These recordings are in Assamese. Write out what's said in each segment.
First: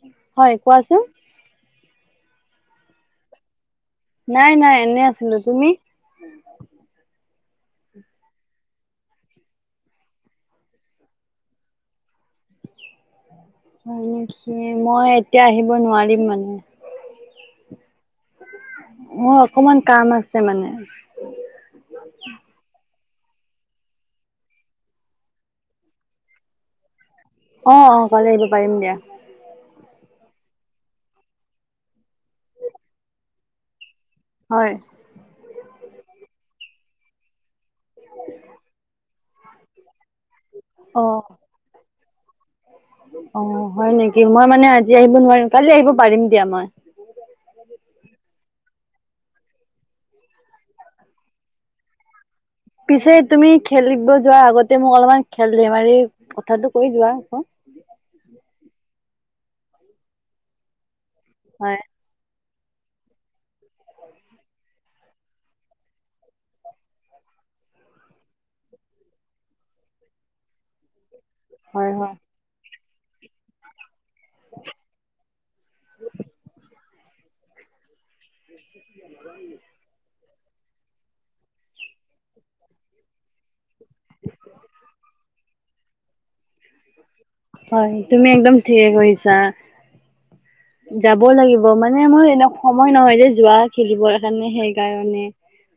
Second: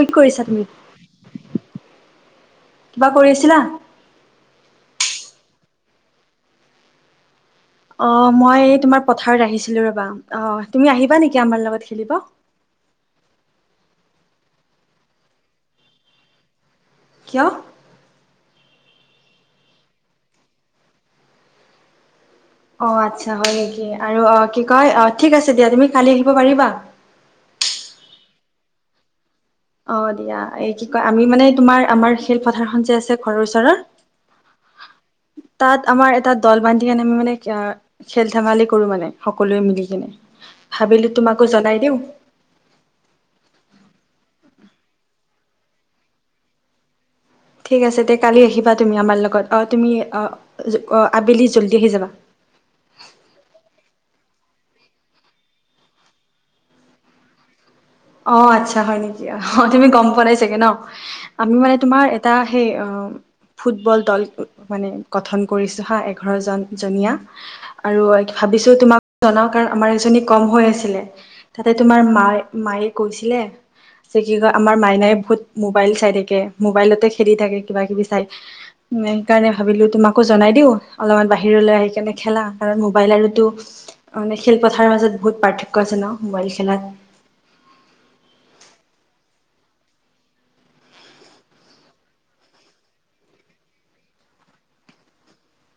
কি কৰিছা হয় তুমি? কোৱাচোন কিবা কৰি আছিলা? নাই, নাই এনে আছিলো। তুমি? অ, মই এই তোমাৰ পথাৰত আহিছিলো ৰবা অ, তুমি আহিবা নেকি, আমাৰ লগত খেলিব? হয় নেকি, মই এতিয়া আহিব নোৱাৰিম মানে। কিয়? মোৰ, অকন মান কাম আছে মানে। অ, আচ্ছা হয় নেকি আৰু অ, কি কয় অ, ঠিক আছে দিয়া তুমি কালি আহিব পাৰিবা? অ, অ, কালি আহিব পাৰিম দিয়া। অ', দিয়া এই কি কয় আমি মানে তোমাৰ আমাৰ খেলপথাৰ খন যে আছে ঘৰৰ ওচৰৰ হয়। তাত আমাৰ এটা দল বান্ধি কেনেই আমি মানে খেল ধেমালি কৰো মানে। সকলোৱেই মিলি কিনে অ ভাবিলোঁ তোমাকো জনাই দিওঁ। অ হয় নেকি মই মানে আজি আহিব নোৱাৰিম কালি আহিব পাৰিম দিয়া মই ঠিক আছে তে কালি আহিবা তুমি আমাৰ লগত অ', তুমি অ', জ অ', আবেলি জল্দি আহি যাবা। পিছে তুমি খেলিব যোৱাৰ আগতে মোক অলপমান খেল ধেমালি কথাটো কৈ যোৱা আকৌ অ', আচ্ছা হয় নেকি অ', তুমি গম পোৱা নাই চাগে ন আমি মানে হয় তোমাৰ এটা সেই অ ফুটবল দল মানে গঠন কৰিছোঁ হা এঘাৰ জন জনীয়া আৰু ভাবিছোঁ তোমাক জনাওক কাৰণ আমাৰ এজনী কম হয় আছিলে। তাতে হয় তোমাৰ হয় মাঁ মায়েঁ কৈছিলে যে কি কয় আমাৰ মাইনাই বহুত মোবাইল চাই থাকে মোবাইলতে খেলি থাকে কিবা কিবি চাই সেইকাৰণে ভাবিলোঁ তোমাকো জনাই দিওঁ অলপমান বাহিৰলৈ আহি কেনে খেলা কাৰণ মোবাইল আৰু তো মানে খেল পথাৰৰ মাজত বহুত পাৰ্থক্য আছে ন মোবাইল খেলাত হয় তুমি একদম ঠিকে কৰিছা। [unintelligible] যাব লাগিব মানে মোৰ এনে সময় নহয় যে যোৱা খেলিবৰ কাৰণে সেইকাৰণে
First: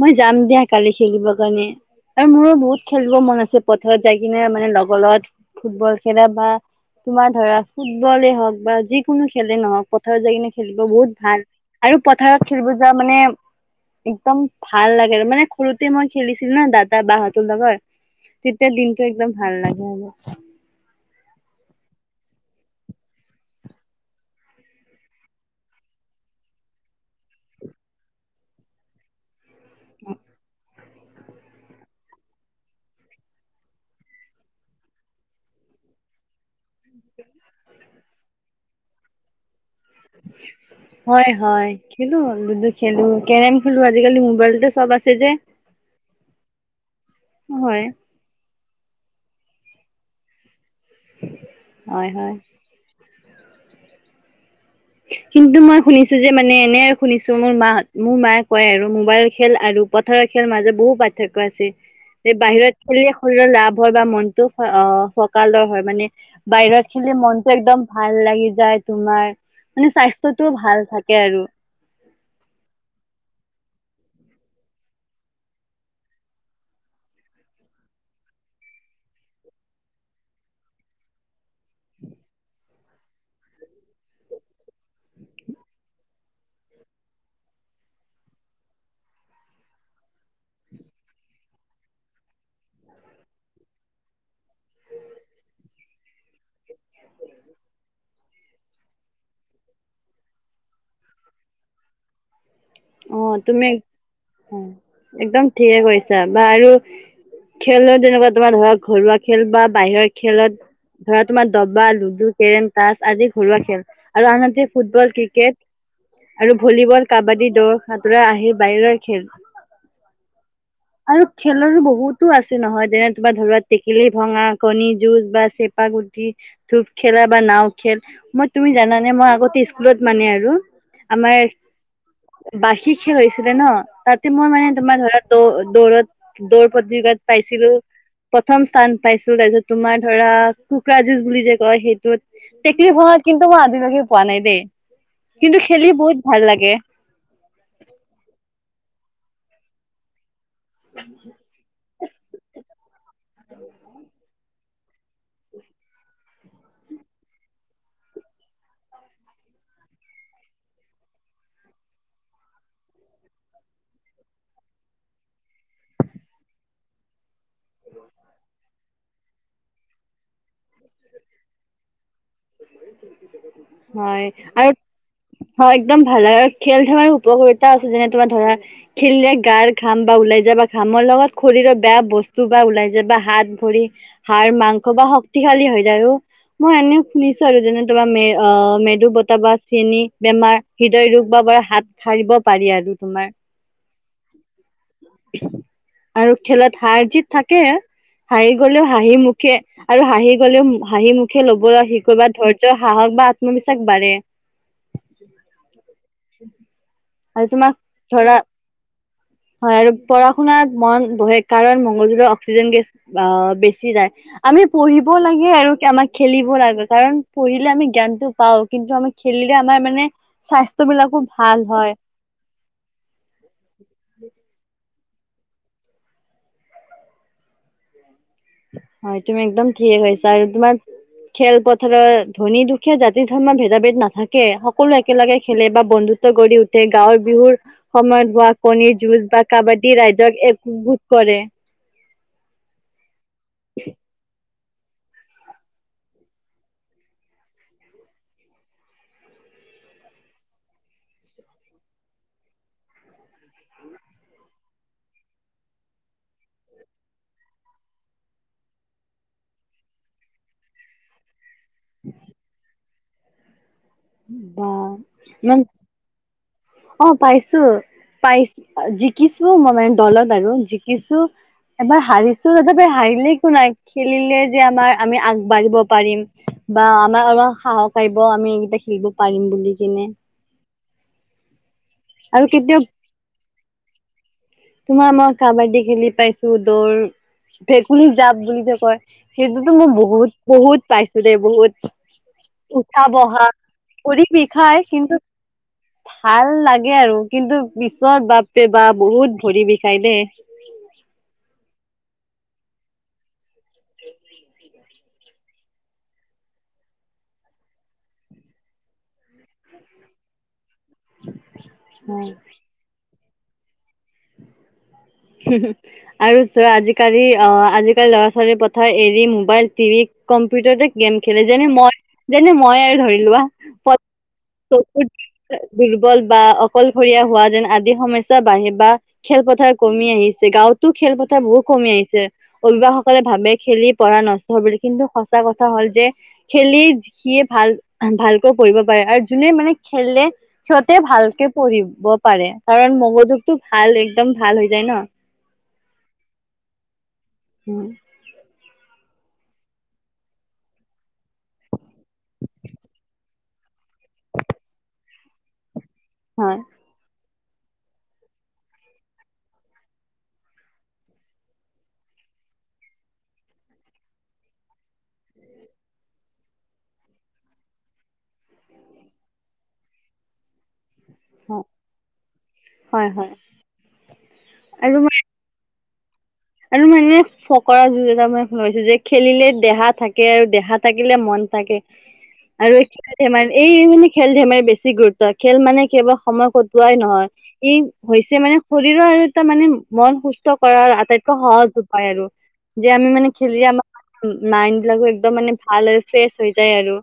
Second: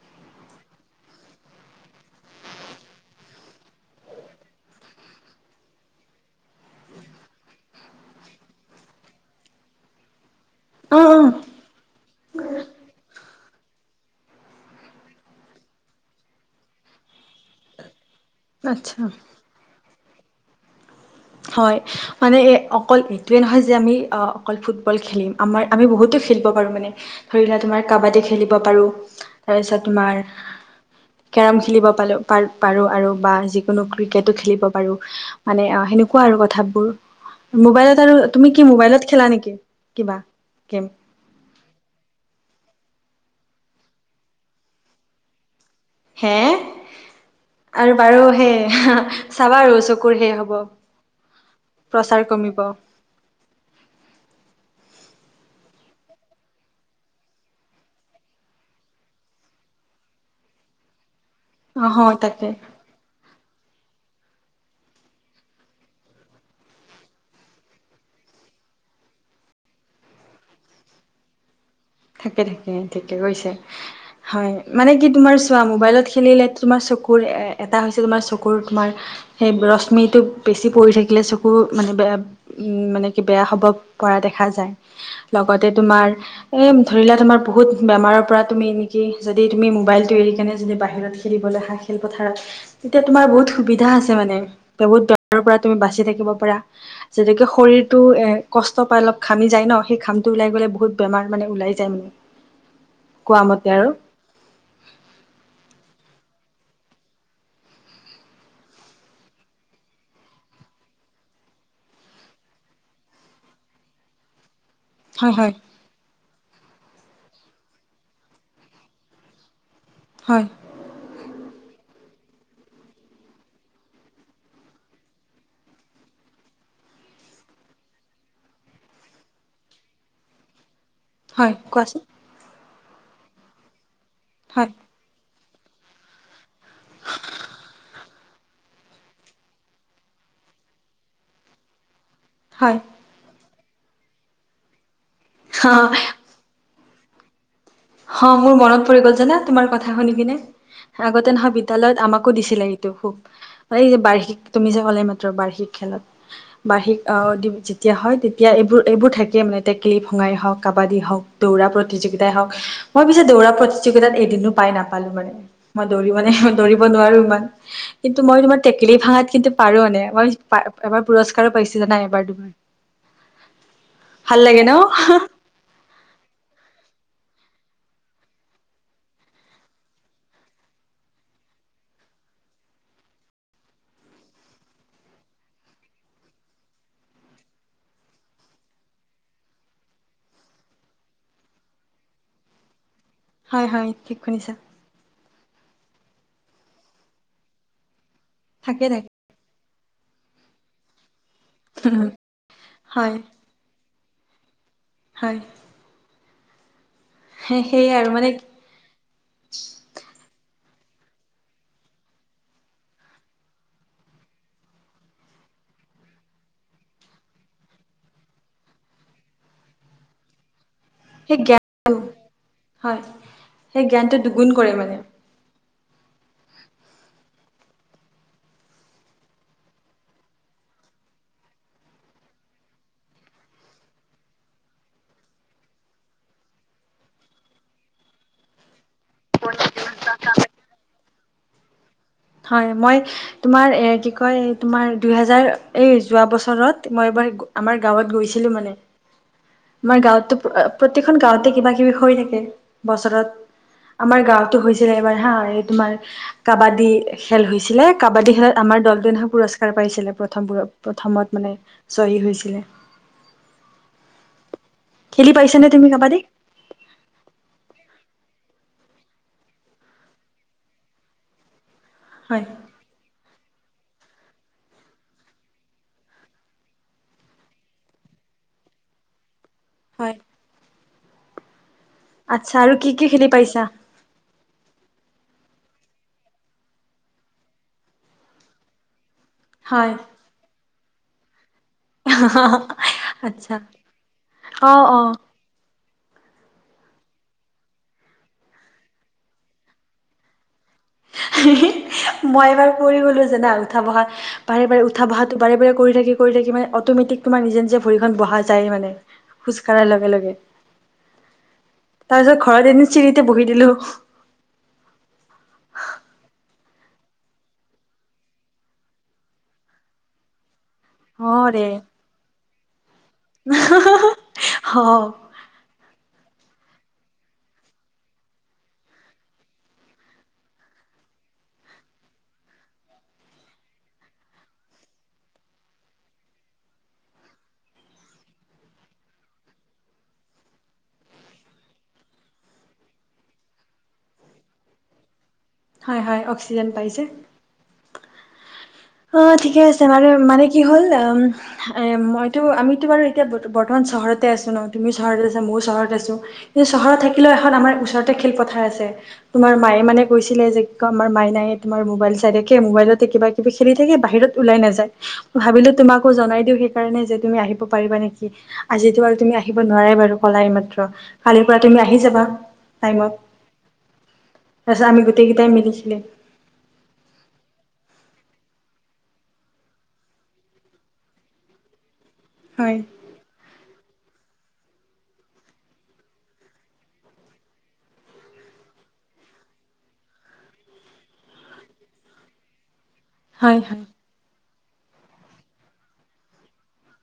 মই যাম দিয়া কালি খেলিবৰ কাৰণে। আৰু মোৰো বহুত খেলিব মন আছে পথাৰত যাই কিনে মানে লগৰ লগত ফুটবল খেলা বা তোমাৰ ধৰা ফুটবলে হওক বা যিকোনো খেলে নহওক পথাৰ যাই কিনে খেলিব অ বহুত অ ভাল আৰু পথাৰত খেলিব যোৱা মানে একদম ভাল লাগে আৰু মানে সৰুতে মই খেলিছিলো ন দাদা বা' হতৰ লগত তেতিয়া দিনটো আচ্ছা একদম ভাল লাগে মানে। হয়। মানে এই অকল এইটোৱেই নহয় যে আমি অকল ফুটবল খেলিম আমাৰ আমি বহুতো খেলিব পাৰোঁ মানে। ধৰি লোৱা তোমাৰ কাবাডী খেলিব পাৰো তাৰপিছত তোমাৰ কেৰম খেলিব পালোঁ আৰু বা পাৰোঁ আৰু বা যিকোনো ক্ৰিকেটো খেলিব পাৰোঁ। মানে অ' সেনেকু কোৱা আৰু কথাবোৰ মোবাইলত আৰু তুমি কি মোবাইলত খেলা নেকি কিবা গেম? হয় হয় খেলোঁ লুডু খেলোঁ কেৰম খেলোঁ আজি কালি মোবাইলতে চব আছে যে। হে হয়। আৰু বাৰু সেই চাবা আৰু চকুৰ হেৰি হ'ব। হয় প্ৰচাৰ হয় কমিব। কিন্তু মই শুনিছোঁ যে মানে এনে শুনিছোঁ মোৰ মা' মোৰ মায়ে কয় আৰু মোবাইল খেল আৰু পথাৰত খেলৰ মাজত বহু পাৰ্থক্য আছে অ হয়, যে তাকে বাহিৰত খেলিলে শৰীৰৰ লাভ হয় বা মনতটো অ', ফৰকালৰ হয় মানে বাহিৰত খেলি মনটো একদম ভাল লাগি যায় তোমাৰ মানে স্বাস্থ্যটো ভাল থাকে আৰু। থাকে থাকে ঠিকে কৈছে। হয় মানে কি তোমাৰ চোৱা মোবাইলত খেলিলে তোমাৰ চকুৰ এটা হৈছে তোমাৰ চকুৰ তোমাৰ সেই ৰশ্মিটো বেছি পৰি থাকিলে চকু মানে বেয়া উম মানে কি বেয়া হ'ব পৰা দেখা যায় লগতে তোমাৰ এই ধৰি লোৱা তোমাৰ বহুত বেমাৰৰ পৰা তুমি এনেকি যদি তুমি মোবাইলটো এৰি কেনে যদি বাহিৰত খেলিবলৈ হা খেল পথাৰত। এতিয়া তোমাৰ বহুত সুবিধা আছে মানে বহুত বেমাৰৰ পৰা তুমি বাচি থাকিব পাৰা। যেনেকে শৰীৰটোৱে কষ্ট পাই ঘামি যায় ন, সেই ঘামটো ওলাই গ'লে বহুত বেমাৰ মানে উলাই যায় মানে। অঁ কোৱা মতে তুমি আৰু একদম ঠিকে কৰিছা বা আৰু খেলত যেনেকুৱা তোমাৰ ধৰক ঘৰুৱা খেল বাহিৰৰ খেলত ধৰা তোমাৰ দবা, লুডু, কেৰম, তাচ আদি ঘৰুৱা খেল আৰু আনহাতে ফুটবল, হয় হয় ক্ৰিকেট আৰু ভলীবল, কাবাডী, দৌৰ, সতোৰা আহি বাহিৰৰ খেল। হয়। আৰু খেলৰো বহুতো আছে নহয় যেনে তোমাৰ ধৰা টেকেলি ভঙা, কণী যুঁজ বা চেপা গুটি ধূপ খেলা বা নাও খেল মই তুমি জানানে মই আগতে স্কুলত মানে আৰু হয়, কোৱাচোন? আমাৰ বাৰ্ষিক খেল হৈছিলে ন তাতে মই ফা মানে ধৰা দ দৌৰত দৌৰ প্ৰতিযোগীতাত পাইছিলো। প্ৰথম স্থান পাইছো, তাৰপিছত তোমাৰ ধৰা কুকুৰা যুঁজ বুলি যে কয় সেইটোত হয়, টেকেলি ভাঙাত কিন্তু মই আজিলৈকে পোৱা নাই দেই, কিন্তু খেলি অ', বহুত ভাল লাগে। অ মোৰ মনত পৰি গ'ল জানা তোমাৰ কথা শুনি কিনে। আগতে নহয় বিদ্যালয়ত আমাকো দিছিলে এইটো খুব, এই যে বাৰ্ষিক তুমি যে ক'লা এইমাত্ৰ বাৰ্ষিক খেলত। বাৰ্ষিক আহ যেতিয়া হয় তেতিয়া এইবোৰ এইবোৰ থাকে মানে টেকেলি ভঙাই হওক কাবাডী হওক। দৌৰা প্ৰতিযোগিতাই হওক, মই পিছে দৌৰা প্ৰতিযোগিতাত এদিনো পাই নাপালো মানে। মই দৌৰি ম নে দৌৰিব নোৱাৰো ইমান! কিন্তু মই তোমাৰ টেকেলি ভাঙাত কিন্তু পাৰো মানে, মই এবাৰ পুৰস্কাৰো পাইছো জানাই এবাৰ তমি উম। হয় আৰু হয় একদম ভাল আৰু খেল খেলাৰ উপকাৰিতাও আছে যেনে তোমাৰ ধৰা খেলিলে গাৰ ঘাম বা ওলাই যাব বা ঘামৰ লগত শৰীৰৰ বেয়া বস্তু বা ওলাই যাবা হাত ভৰি হাড়, মাংস বা শক্তিশালী হৈ যায় আৰু, মই এনে শুনিছো যেনে তোমাৰ মে মেদু বতাহ বা চেনি বেমাৰ হৃদয় ৰোগ বা বাৰ হাত সাৰিব পাৰি আৰু তোমাৰ। হয় হয় ঠিক শুনিছা। আৰু খেলত হাৰ জিত থাকে, হাৰি থাকে গ'লেও থাকে হাঁহি মুখ খে আৰু হাঁহি গ'লেও হাঁহি মুখে ল'বলৈ শিকিবা ধৈৰ্যৰ হয় সাহস বা আত্মবিশ্বাস বাঢ়ে। হয়। আৰু সেই তোমাক সেয়াই আৰু মানে ধৰা হয় আৰু পঢ়া শুনাত মন বহে কাৰণ মগজুলৈ অক্সিজেন গেছ অ বেছি যায়। আমি পঢ়িব লাগে আৰু আমাক খেলিব লাগে, কাৰণ পঢ়িলে আমি জ্ঞানটো পাওঁ কিন্তু আমি খেলিলে আমাৰ মানে স্বাস্থ্য বিলাকো সেই ভাল জ্ঞানটো হয়। হয় সেই জ্ঞানটো দুগুণ কৰে মানে! হয় তুমি একদম ঠিকে কৈছা, আৰু তোমাৰ খেল পথাৰৰ ধনী দুখীয়া জাতি ধৰ্মৰ ভেদা ভেদ নাথাকে সকলো একেলগে খেলে বা বন্ধু গঢ়ি উঠে, গাঁৱৰ বিহুৰ সময়ত হোৱা কণীৰ যুঁজ বা কাবা্ডীয়ে ৰাইজক একগোট কৰে। হয় মই তোমাৰ এ কি কয় তোমাৰ দুহেজাৰ এই যোৱা বছৰত মই এবাৰ আমাৰ গাঁৱত গৈছিলো মানে। আমাৰ গাঁৱতো প্ৰতিখন গাঁওঁতে কিবা কিবি হৈ থাকে বছৰত। আমাৰ গাঁওতো হৈছিলে এবাৰ হা এই তোমাৰ কাবাডী খেল হৈছিলে কাবাডী খেলত আমাৰ দলটোৱে নহয় পুৰস্কাৰ পাইছিলে প্ৰথম পোৰত প্ৰথমত মানে জয়ী হৈছিলে বা খেলি ইমান পাইছেনে তুমি কাবাডী? অ পাইছো পাইছো জিকিছো মই মানে দলদ আৰু জিকিছো এবাৰ হয় হাৰিছো [unintelligible] হাৰিলে একো নাই খেলিলে যে আমাৰ আমি আগবাঢ়িব পাৰিম বা আমাৰ সাহস পাৰিব আমি এইকেইটা খেলিব পাৰিম বুলি কিনে হয়। আচ্ছা আৰু কি কি খেলি পাইছা? তোমাৰ মই কাবাডী খেলি পাইছো দৌৰ ভেকুলী জাপ বুলি যে কয় সেইটোতো মই হয় বহুত বহুত পাইছো দে বহুত উঠা বহা আচ্ছা ভৰি অ বিষাই অ কিন্তু ভাল লাগে আৰু কিন্তু পিছত বাপৰে বাপ বহুত ভৰি বিষাই দে হি হি মই এবাৰ পৰি গলো জানা উঠা বহা বাৰে বাৰে উঠা বহাটো বাৰে বাৰে কৰি থাকি কৰি থাকি মানে অট'মেটিক তোমাৰ নিজে নিজে ভৰিখন বহা যায় মানে খোজ কঢ়াৰ লগে লগে তাৰপিছত ঘৰত এদিন চিৰিতে বহি দিলো [inaudible] হু হু আৰু চোৱা আজি-কালি অ আজি-কালি ল'ৰা-ছোৱালী পথা মোবাইল, টিভি, কম্পিউটাৰতে গেম অ খেলে যেনে ৰে মই যেনে মই আৰু ধৰি লোৱা অ [unintelligible] দুৰ্বল বা অকলশৰীয়া হোৱা যেন আদি সমস্যা বাঢ়ে বা খেলপথাৰ কমি আহিছে গাঁৱতো খেলপথাৰ বহুত কমি আহিছে অভিভাৱকসকলে ভাবে খেলি পঢ়া নষ্ট হব কিন্তু সঁচা কথা হ'ল যে খেলি সিয়ে ভাল ভালকৈ কৰিব পাৰে আৰু যোনে মানে খেলে সিহঁতে ভালকে পঢ়িব পাৰে কাৰণ মগজুটো ভাল একদম ভাল হৈ যায় ন। হয় হয় অক্সিজেন পাই যে। উম অ ঠিকে আছে মানে মানে কি হ'ল উম এ মইতো আমিতো বাৰু এতিয়া বৰ্তমান চহৰতে আছো ন তুমি চহৰতে আছা মইয়ো চহৰত আছো হয় কিন্তু চহৰত থাকিলেও এখন আমাৰ ওচৰতে খেলপথাৰ আছে। তোমাৰ মায়ে মানে কৈছিলে যে ক আমাৰ মাইনাই তোমাৰ মবাইল চাই থাকে মোবাইলতে কিবা কিবি খেলি থাকে বাহিৰত ওলাই নাযায় ভাবিলো তোমাকো জনাই দিও সেইকাৰণে যে তুমি আহিব পাৰিবা নেকি। আজিতো আৰু তুমি আহিব নোৱাৰাই বাৰু কলা এই মাত্ৰ। কালিৰ পৰা তুমি আহি যাবা হয় টাইমত হয় তাৰপিছত আৰু আমি মই গোটেইকেইটাই মিলি খেলিম। আৰু মানে ফকৰা-যোজনা [unintelligible] যে খেলিলে দেহা থাকে আৰু দেহা থাকিলে মন থাকে। [inaudible] আৰু খেল ধেমালি এই মানে খেল ধেমালি বেছি গুৰুত্ব খেল মানে কেৱল সময় কটোৱাই নহয় ই হৈছে মানে শৰীৰৰ আৰু এটা মানে মন সুস্থ কৰাৰ আটাইত [unintelligible] আৰু যে আমি মানে হয় খেলি হয় আমাৰ মাইণ্ড বিলাকো একদম মানে ভাল হৈ ফ্ৰেছ হৈ যায় আৰু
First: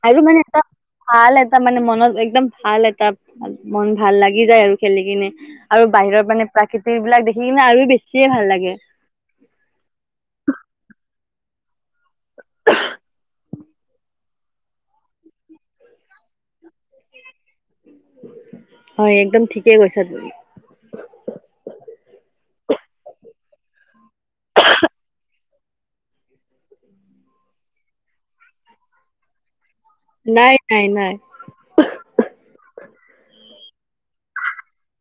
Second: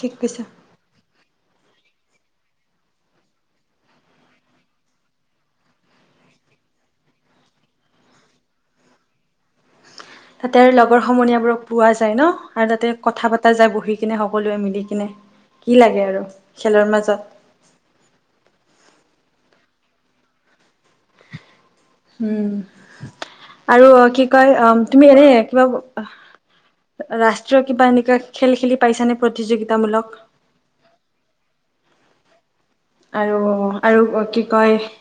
ঠিক আৰু মানে কৈছা এটা ভাল এটা মানে মনত একদম ভাল এটা মন ভাল লাগি যায় আৰু খেলি কিনে আৰু বাহিৰৰ মানে প্ৰাকৃতিৰ বিলাক দেখি কিনে আৰু বেছি বেছিয়ে ভাল লাগে। তাতে লগৰ সমনীয়াবোৰক পোৱা যায় ন আৰু তাতে কথা পতা যায় বহি কিনে সকলোৱে মিলি কিনে। কি লাগে আৰু খেলৰ মাজত। হয় একদম ঠিকে কৈছা তুমি। উম আৰু কি কয় তুমি এনে কিবা ৰাষ্ট্ৰীয় কিবা এনেকুৱা খেল খেলি পাইছা নে প্ৰতিযোগিতামূলক? নাই নাই নাই। আৰু আৰু কি কয়?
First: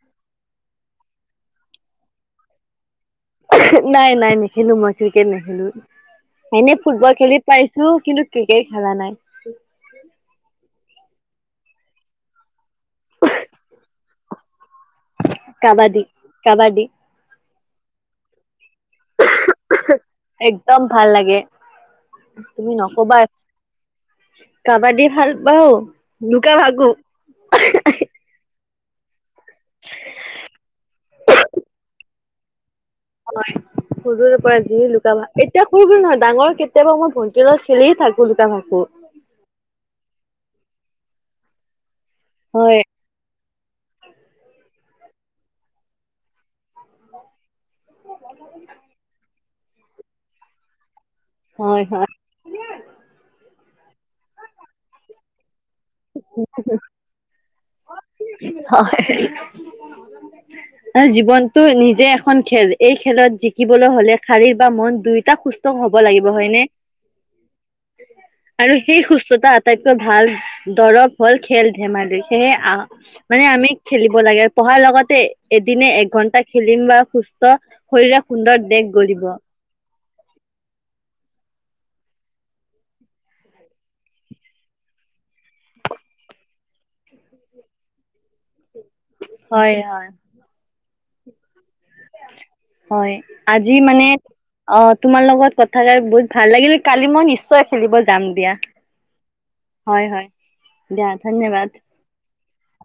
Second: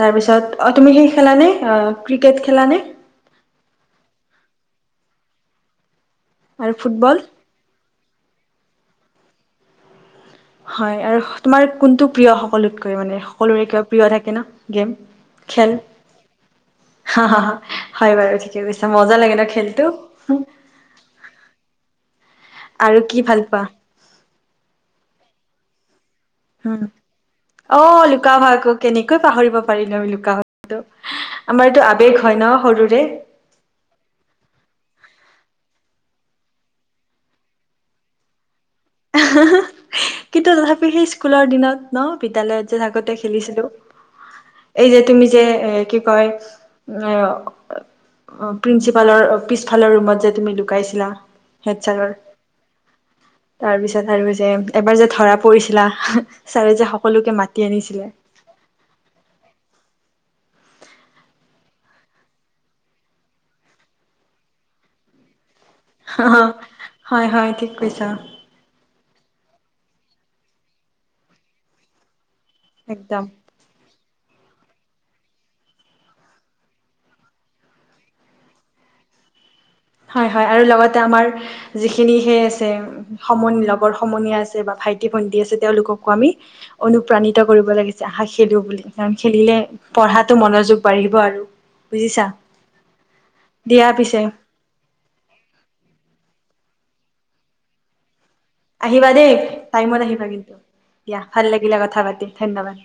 তাৰপিছত অ' তুমি সেই খেলানে ক্ৰিকেট খেলা নে নাই নাই নেখেলো মই ক্ৰিকেট নেখেলো এনে ফুটবল খেলি পাইছোঁ কিন্তু ক্ৰিকেট খেলা নাই। হয় আৰু তোমাৰ কোনটো প্ৰিয় সকলোতকৈ মানে সকলোৰে কিবা প্ৰিয় থাকে ন, গেম খেল কাবাডী কাবাডী হা হা, হয় বাৰু ঠিকে কৈছা। মজা লাগে ন খেলটো। একদম ভাল লাগে তুমি আৰু কি নকবাই, ভাল পোৱা? কাবাডী ভাল পাওঁ। উম অহ লুক লুকা ভাকো কেনেকৈ পাহৰিব পাৰিমনো লুকা ভাকোটো। আমাৰ এইটো আৱেগ হয় ন সৰুৰে। হয় সৰুৰে পৰা যি লুকা ভা, এতিয়া সৰু নহয় ডাঙৰ কেতিয়াবা মই ভণ্টিৰ লগত খেলি থাকো লুকা ভাকো। কিন্তু তথাপি সেই স্কুলৰ দিনত ন বিদ্যালয় যে হয় আগতে খেলিছিলো এই যে তুমি যে এ কি কয়? প্ৰিন্সিপালৰ পিছফালৰ ৰুমত যে তুমি লুকাইছিলা। হয় হয় হেডচাৰৰ তাৰ পিছত আৰু যে এবাৰ যে ধৰা পৰিছিলা ছাৰে যে সকলোকে মাতি আনিছিলে। হয় [inaudible] আৰু জীৱনটো নিজেই এখন খেল এই খেলত জিকিবলৈ হলে শাৰিৰীক বা মন দুয়োটা সুস্ ত হ'ব লাগিব হয় নে? হয় হয় ঠিক কৈছা আৰু সেই সুস্থতা আটাইতকৈ ভাল দৰৱ হ'ল খেল ধেমালি সেয়ে একদম। মানে আমি খেলিব লাগে পঢ়াৰ লগতে এদিনে এঘন্টা খেলিম বা সুস্থ শৰীৰৰে সুন্দৰ দেশ গঢ়িব। হয় হয় আৰু লগতে আমাৰ যিখিনি সেই আছে সমন লগৰ সমনীয়া আছে বা ভাইটি ভন্টি আছে তেওঁলোককো আমি অনুপ্ৰাণিত কৰিব লাগিছে আহা খেলো বুলি। কাৰণ খেলিলে হয় হয় পঢ়াতো মনোযোগ বাঢ়িব আৰু বুজিছা হয় আজি দিয়া মানে পিছে অ' তোমাৰ লগত কথা কাৰ বহুত ভাল লাগিল। কালি মই নিশ্চয় খেলিব যাম দিয়া। আহিবা দেই টাইমত হয় আহিবা হয় কিন্তু দিয়া ভাল লাগিলে কথা পাতি ধন্যবাদ।